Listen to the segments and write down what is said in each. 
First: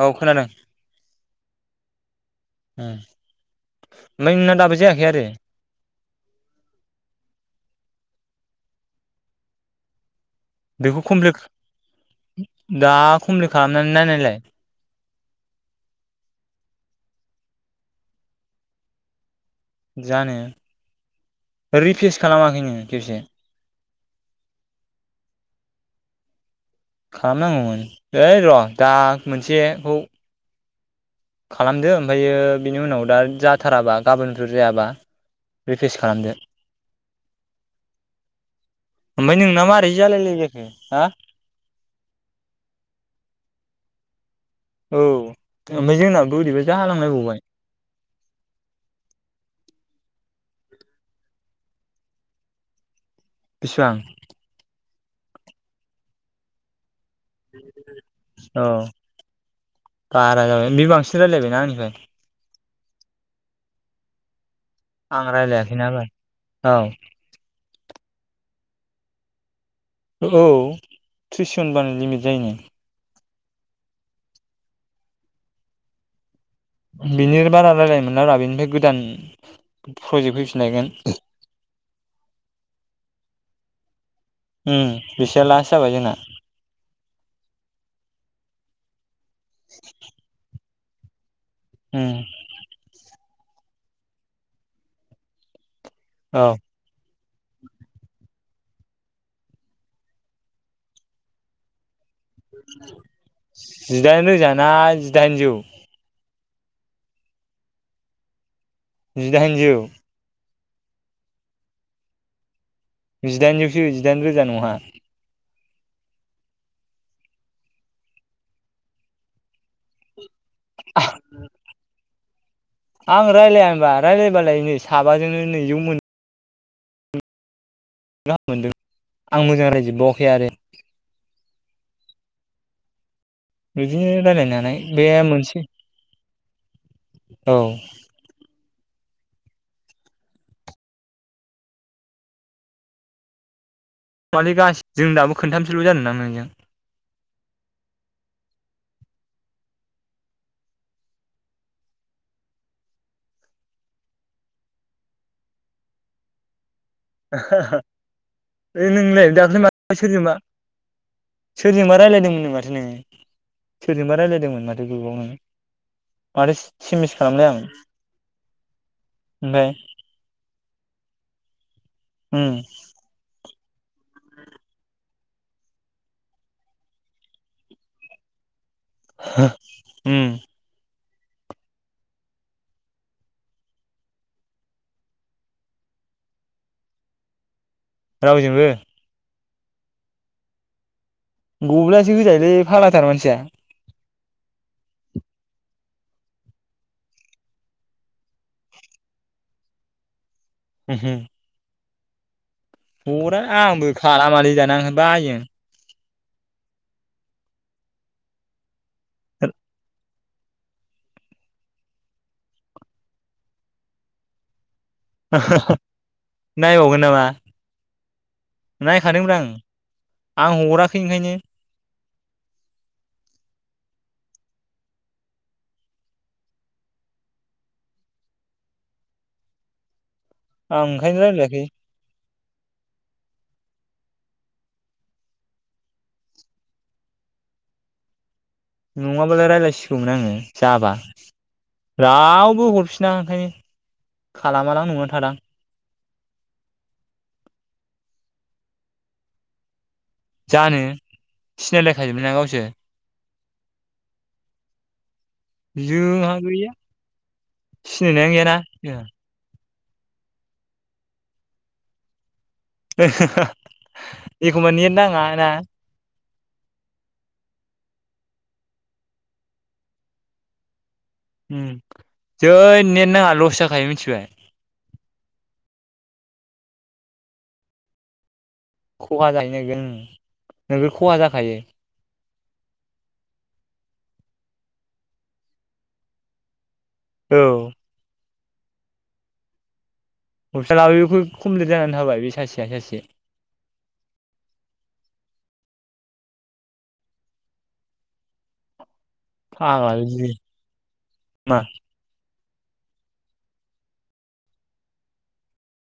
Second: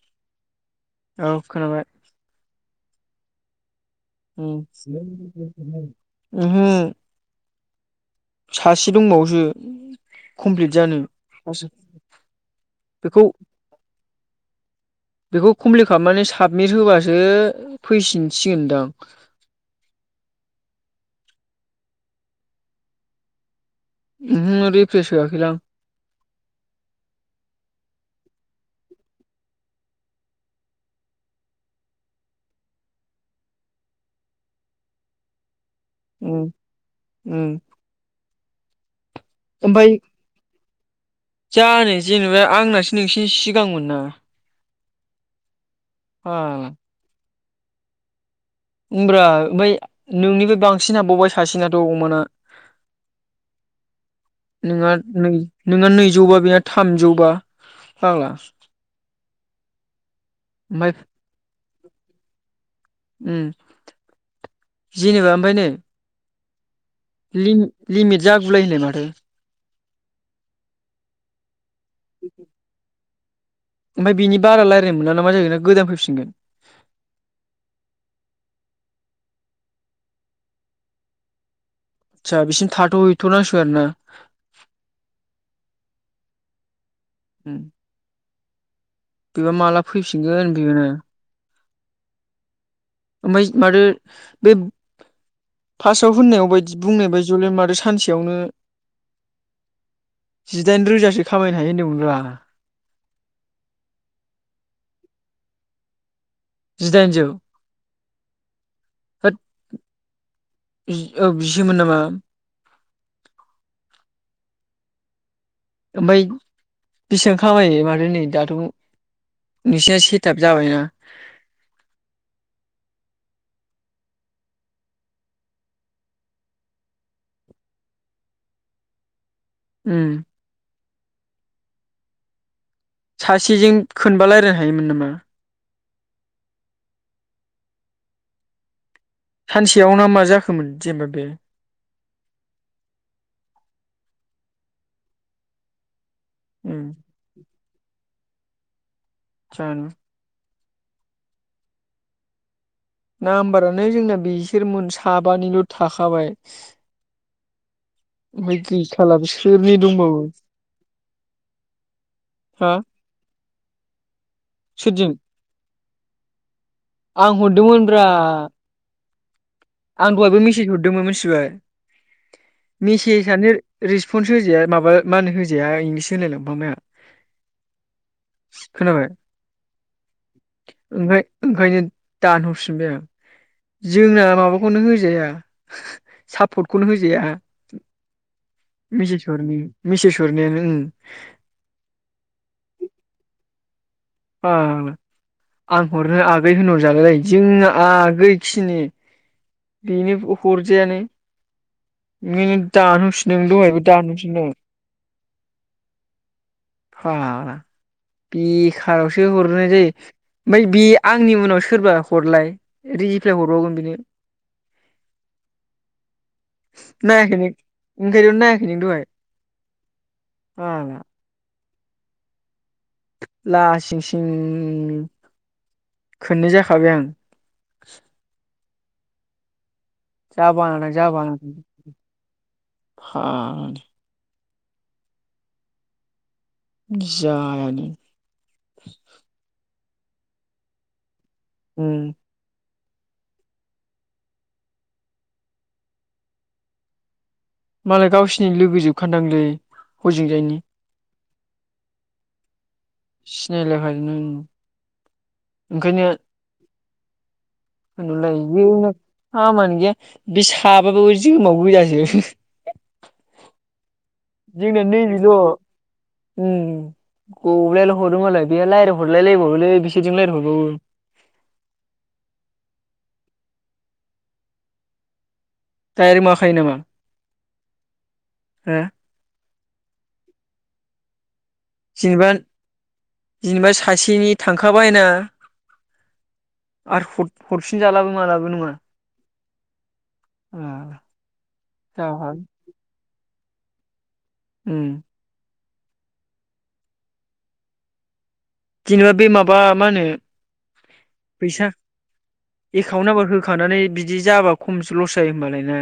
औ खोनादों औ खोनाबाय। हम। उम [unintelligible] सासे दंबावोसो। कमप्लिट जानो बेखौ कमप्लिट दा बेखौ कमप्लिट खालामनानै नायनायलाय। बेखौ कमप्लिट खालामनानै साबमिट होबासो फैफिनसिगोनदां। जानो रिफेस खालामाखैनो खेबसे? उहो रिफ्रेस होआखैलां। खालामनांगौमोन ओइ र' दा मोनसेखौ। खालामदो ओमफायो बिनि उनाव दा जाथाराबा गाबोनफोर जायाबा रिफ्रेस खालामदो उम-उम ओमफ्राय नोंना मारै जालायलायै उम हा। जानो जेनेबा आंनासो नोंसिनि सिगांमोन ना औ ओमफाय जोंना ओरैबा फाग्ला जाहालांलायबावबाय। ओमब्रा ओमफाय नोंनिबो बांसिन हाबबावबाय सासेनाथ' अमाना। बिसेबां? नोंहा नै नोंहा नैजौबा बेहा थामजौ औ बारा जागोन बे ओमफाय बांसिन रायलायबायना आंनिफ्राय उम आं रायलायाखै नालाय औ लि-लिमि जागुलायनो माथो औ थ्रिस बानो लिमिट जायोनो ओमफाय बिनि बारा रायलायनो मोना ना मा जायो ना गोदान फैफिनगोन? बिनिनो बारा रायलायनो मोनला ब्रा बिनिफ्राय गोदान प्रजेक्ट फैफिनलायगोन। आसा बिसिम थाथ' हैथ' नांसिगो आरो ना। उम बिसेआ लास जाबाय जोंना उम बेबा माला फैफिनगोन बेनो [inaudible] होम ओमफाय मादो। फास्टआव औ होननायाव बायदि बुंनाय बाय जयेलाय मादो सानसेयावनो जिदाइन रोजासो खामायनो हायो होनदोंमोन रा। जिदाइन रोजा ना जिदाइनजौ जिदाइनजौ होद जिदाइनजौ [unintelligible] औ बिसोमोन नामा जिदाइनजौसो जिदाइन रोजा नंङा। ओमफाय बेसेबां खामायो माथो नै दाथ' नोंसिना से थाब जाबायना। आं रायलाया होनबा रायलायबालाय नै साबाजोंनो नैजौ मोनो गाम मोनदों। आं मोजां उम नायजोबावाखै आरो सासेजों बिदिनो खोनबा रायलायनो हानाय हायोमोन बे नामा मोनसे औ सानसेयाव ना मा जाखोमोन जेनेबा बे माने गासैजों दाबो खोनथामसोल' जादों ना नों उम च ना नाम्बारानो जोंना बिसोरमोन साबानिल' थाखाबाय आ हा हा ओमफ्राय नों गैखाला नोंलाय दाख्लै सोरनि माथो दंबावो सोरजोंबा सोरजोंबा रायज्लायदोंमोननो माथो हा नोङो सोरजोंबा रायलाय -दोंमोन माथो सोरजों गोबाव नानै माथो सि आं हरदोंमोनब्रा ओमफ्राय आं दहायबो मेसेज हरदों दोंमोन मिथिबाय उम मिसेसानो रिसपन्स होजाया माबा मा होनो होजाया इंलिस होनलाय लांफांबाय आं उम ओंखाय-ओंखायनो दानहरफिनबाय आं जोंना माबा -खौनो होजाया सापर्टखौनो होजाया रावजोंबो मिसेस हरनायानो ओं गब्लायासो होजायोलै फाग्लाथार मानसिया ओ आं हरनो आगै होनहरजागोनलाय जों आगै खिनि बेनो हरजायानो उमहो मिनि हरा आंबो खालामालै दाना ओंखायनो बायो आं [unintelligible] बेखारावसे हरनाय जायो ओमफ्राय बे आंनि उनाव सोरबा हरलाय रिप्लाय हरबावगोन बेनो [inaudible] नायबावगोन नामा नायाखै नों ओंखायनोथ' नायाखै नों दहाय नायखादोंमोन आं आं फाग्ला हराखै ओंखायनो लासिंसिं खोननै जाखाबाय आं जाबा आं नाथां ओंखायनो जाबा रायलायाखै [unintelligible] जायालै नङाबालाय [unintelligible] आङो जाबा उम रावबो हरफिन -फिना ओंखायनो खालामालां नंनानै थादां मालाय गावसिनि लोगोजोबखादांलै हजोंजायनि सिनायलायखाजोबो ना गावसो सिनायलायबाय ओं जोंहा गैया सिनायनायानो गैयाना जोंहा [unintelligible] बे साबाबाबो जोमाव गोजासो हा हा हा इखमबा जोंना नेथ नाङा नैबेल' ना उम गब्लायल' हरो मालाय बे रायज्लाय हरलायलायबावोलै बिसोरजों रायज्लाय हरबावो उम जै नेट नाङा लस जाखायो मिथिबाय दायरेक माखायो नामा हो खहा जायो होगोन नोगोर खहा जाखायो जेनेबा जेनेबा सासेनि थांखाबायना आरो औ हर-हरफिन जालाबो मालाबो ज' नङा [inaudible] [unintelligible] बेखौ कमप्लिट जानानै थाबाय बे जागोन सासेया सासे। उम जेनेबा बे माबा मा फाग्ला होनो बिदि [inaudible] मा फैसा एकाउन्ट नाम्बार होखानानै बिदि जाबा खमसो लस जायो होमबालाय ना।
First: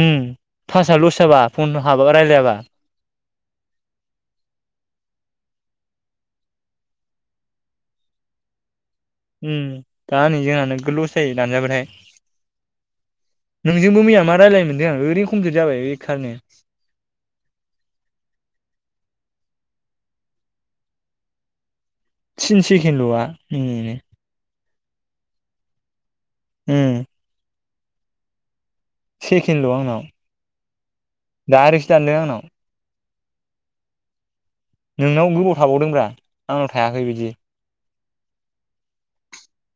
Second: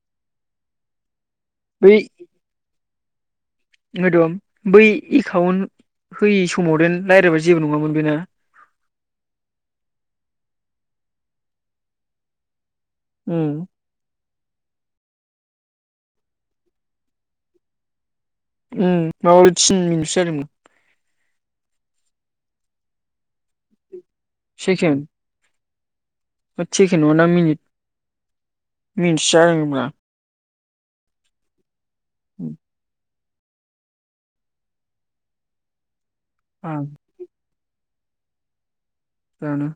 उम, फास लस जाबा फन हाबा राय्लायाबा। ओंखायथ' बै एकाउन्ट होयि समाव देन रायलायबा जेबो नङामोन बे ना। उम दा नै जोंहा नोगोर लस जायो दानजाबाथाय। उम [inaudible] नोंजोंबो मैया मा रायलायनो मोनदों आं ओरैनो कमप्लिट जाबाय बेखारनो। उम [unintelligible] थिन मिनिटसो जादोंमोन। थिन सेकेन्द ल'आ [unintelligible] सेकेन्द होद उम सेकेन्ड नङा दां मिनिट। मिनथिया [unintelligible] दायरेकसो दानदों आंनाव। नोंनाव गोबाव थाबावदोंब्रा। आंनाव आं थायाखै बिदि जानो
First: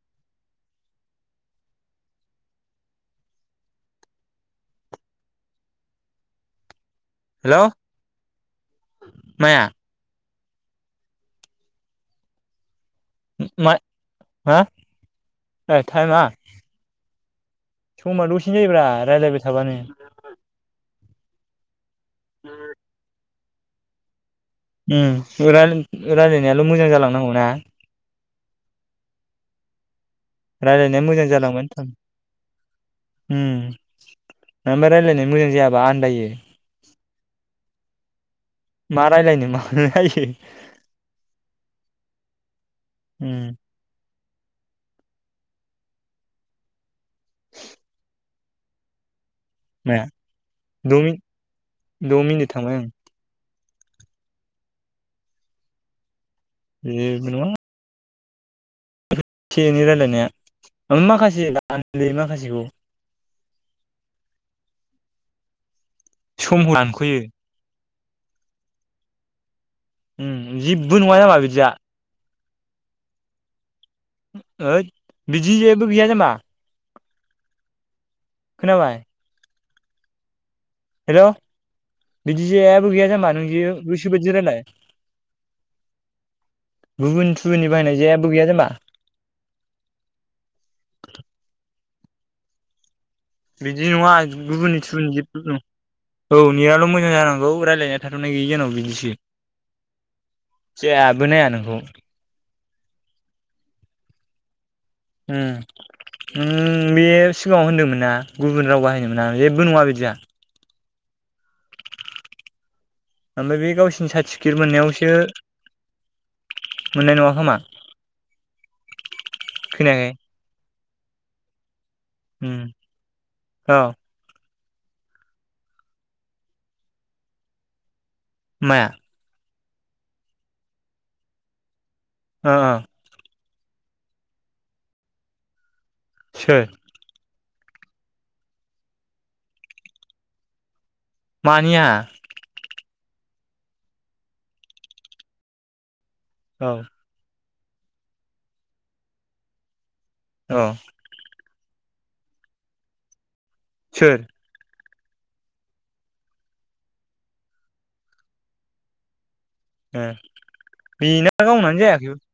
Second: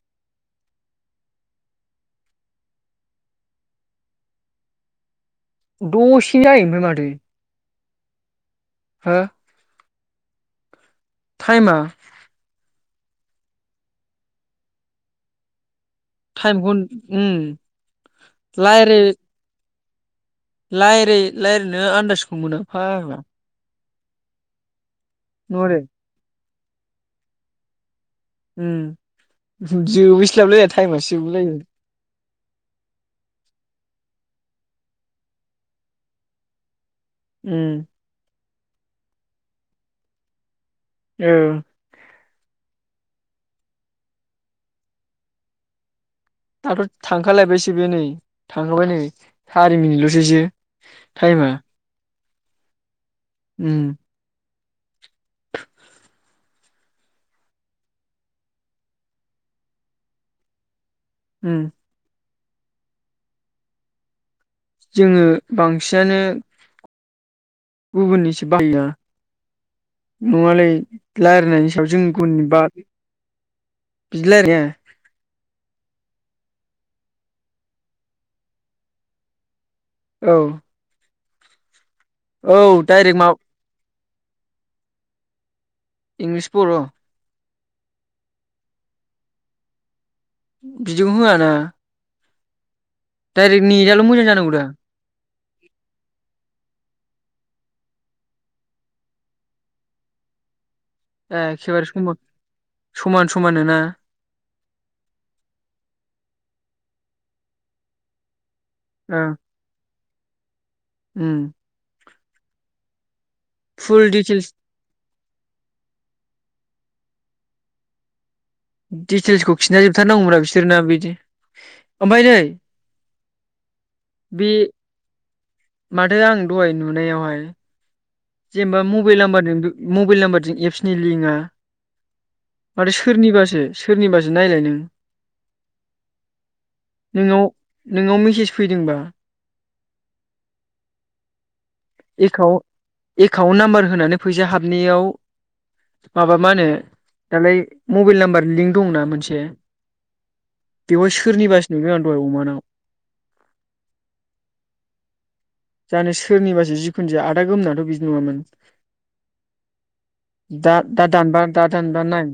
द'सिनो जायो ओमफ्राय माथो। हेलौ माया? थाइम आ। मा [inaudible] मा? ए टाइमा। टाइमखौ उम समा दसेनो जायोब्रा रायलायबाय थाबानो। लायेर लाय [inaudible] नो आन्दाजखौ मोनो फाग्ला। उम नंगौदा [unintelligible] [unintelligible] ल' मोजां जालांनांगौना। ओम ज [unintelligible] [unintelligible] रायलायनाया थाइमासो मोजां जोबलाय जालांबानो थां लायो। उम, [unintelligible] मा रायलायनाय मोजां जायाबा आन्दायो। उम मा रायलायनो मानो फायखो औ उम आथ' थांखालायबायसो बे नै थाङोबा नै सारि मिनिट माया ल'सैसो द' मिनिट टाइमा द' मिनिट थांबाय आं उम जेबो नङा। से एनै रायलायनाया ओं माखासे उम [unintelligible] लै माखासे जु जोङो बांस सम' लांखयो। गुबुननि सो बाहायो उम नङालै जेबो नङा जामा बिदिया लायरायनायनि सायाव जों गुन बाद बिदि लायरायनाया दि जेबो गैया जाम्बा [inaudible] खोनाबाय औ हेल' बिदि औ जेबो गैया डाइरेक्ट माबा जाम्बा नों जेब गोसोबादि रायलाय इंलिस बर' सुनि बाहायनाय जेबो गैया जाम्बा बिदिखौ होआना डाइरेक्ट बिदि नेटआल' नङा मोजां जानांगौ दा गुबुननि थुबुननि जेबबो नं औ नेयाल' मोजां जानांग गौ रायलायनाया थाथ'नाय गैयि जानांगौ बिदिसो [inaudible] जेबो नाया नोंखौ एखेबारे सम समान समान नो ना? उम उम बे सिगाङाव होनदोमोन ना गुबुन राव बाहायनो मोना ओं जेबो नङा बिदिया उम ओमबाय बे फुल गावसिनि डिटेल्स साटिपिकिर मोननायावसो मोननाय नङा खोमा डिटेलसखौ खिनथा खोनायाखै जोबथारनांगौ ब्रा [unintelligible] [unintelligible] ओमफाय नै उम औ बे माथो आं दहाय नुनायावहाय जेनबा माया मबेल नाम्बार [unintelligible] मबेल नाम्बारजों एपसनि लिंकआ ओ ओ माथो सोरनिबासो सोरनिबासो नायलाय नों सोर नोंनाव नोंनाव मेसेज फैदोंबा मानिया एकाउन्ट एकाउन्ट नाम्बार होनानै फैसा हाबनायाव माबा मा होनो औ दालाय मबेल नाम्बार लिंक दं ना मोनसे औ बेवहाय सोरनि बा सो [unintelligible] सोर जानो सोरनिबासो जिखुनु जाया आदा गोमना बो बिदि नङामोन ओ दा दा बेना दानबा दा गावनानो दानबा जायाखै नाय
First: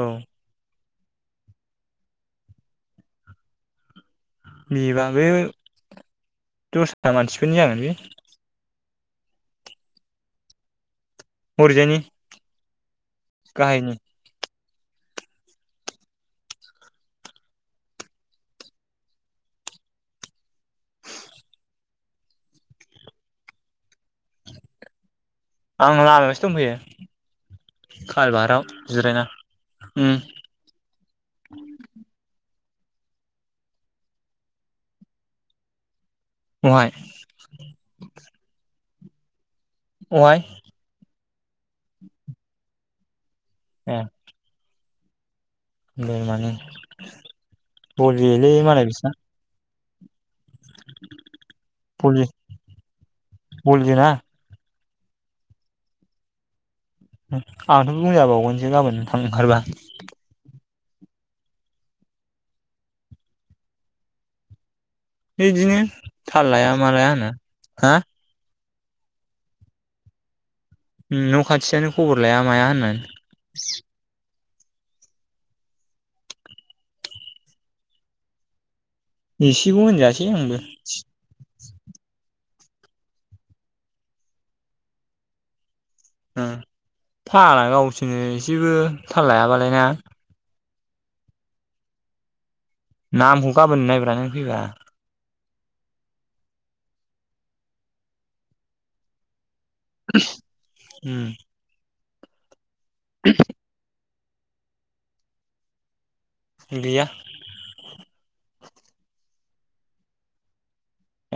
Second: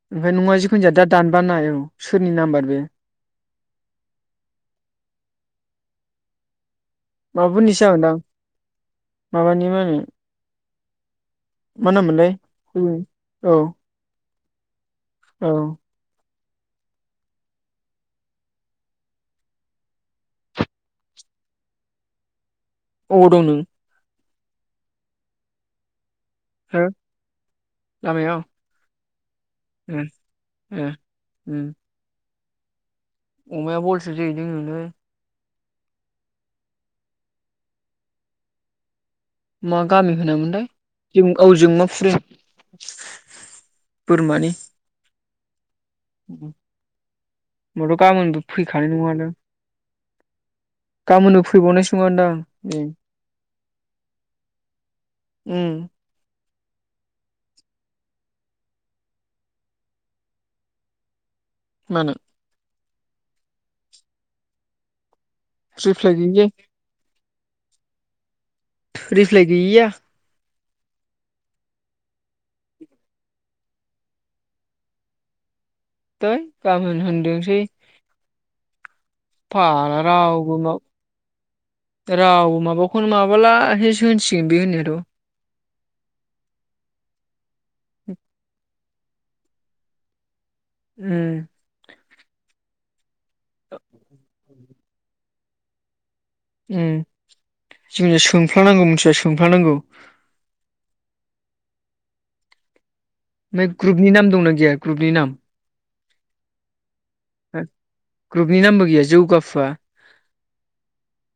औ ओमफाय नङा होनजाया दा दानबा नाय औ सोरनि नाम्बार बे [unintelligible] [unintelligible] मानसिफोरनि जागोन माबाफोरनिसो बे जागोनदां माबानि मा होनो मा हरैजायनि नाम मोनलाय उम औ गाहायनि औ अबाव दं नों आं लामायावसो हो दंफैयो खालबाराव जिरायना उम ए उम अमाया बलसो जोयैदों [unintelligible] अहाय मा गामि होनोमोनलाय जों औ जोंमा फुरि [inaudible] बोरमानि माने होमबाथ' गाबोनबो बलियोलै मालाय बिसिना गाबोननो फैबावनायसो बल नङादां बल जोना उम आंथ' बुंजाबावगोनसो गाबोन थांनो ओंखारबा मानो बिदिनो रिफ्लाय गैयि थाल लाया मा लाया होना हा रिफ्लाय गैयैया न' खाथियानो खबर लाया माया होना थै गामोन होन्थोंसै एसेखौ फारा होनजासै आंबो रावबो माव रावबो माव माबाखौनो माबाला होस होनसिगोन बे होननायाथ' ओम फाग्ला गावसोरनो एसेबो थाल लायाबालाय ना उम नामखौ गाबोन नायब्रा नों फैबा ओम जों सोंफ्लानांगौ मिथिबाय सोंफ्ला उम मे ग्रुप ग्रुपनि नाम दंना गैया ग्रुपनि नाम गैया फुया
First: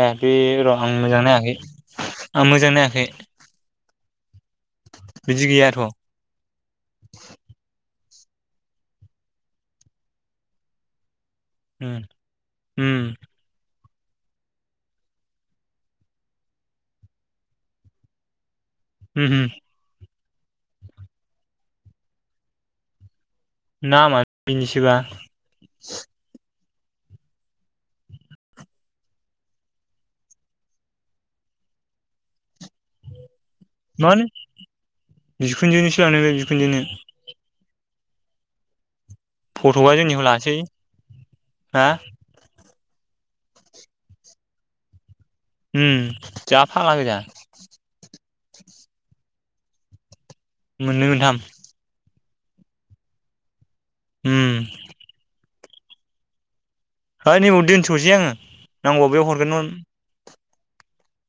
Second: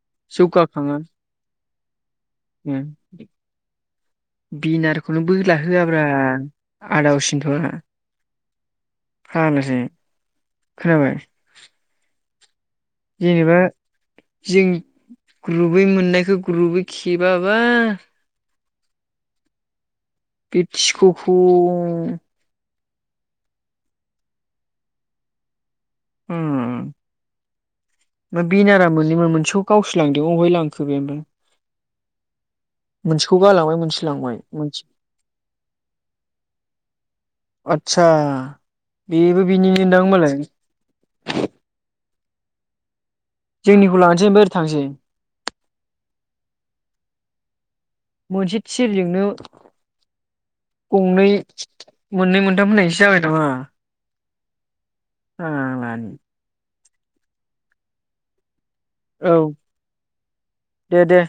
ए बे र' आं मोजां नायाखै [inaudible] आं मोजां नायाखै बिनारखौनो बिदि बोदला गैयाथ' होआब्रा आदावसिनथ' आहा फानोसै। खोनाबाय? ओम जेनेबा जों ग्रुबै मोननायखौ ग्रुुबै खेबाबा। ओम हो बेटिक'खौ नामानो बिनोसोबा। ओम मोन बेनारा मोननैमोन। मोनसेखौ गावसो लांदो अहाय लांखो बे ओमफ्राय? मोनसेखौ गालांबाय मोनसे लांबाय मोनसे मानो जिखुनजोनोसो लांदों बेयो जिखुनजोनो ‌। आतसा। बेबो बिनिनो फट'आ दां जोंनिखौ होनबालाय? लासै [inaudible] जोंनिखौ लानोसै ओफ्राय ओरै थांसै। ओम जा फाल्गा गोजा। मोनसे थिरजोंनो। मोननै गंनै मोनथाम मोननै मोनथाम होननायनिसो जाबाय नामा? ओम। फाग्ला नि। है' नैबाव दोनथ'नोसै आङो? नांगौबा बैआव औ हरगोन 'न दे दे।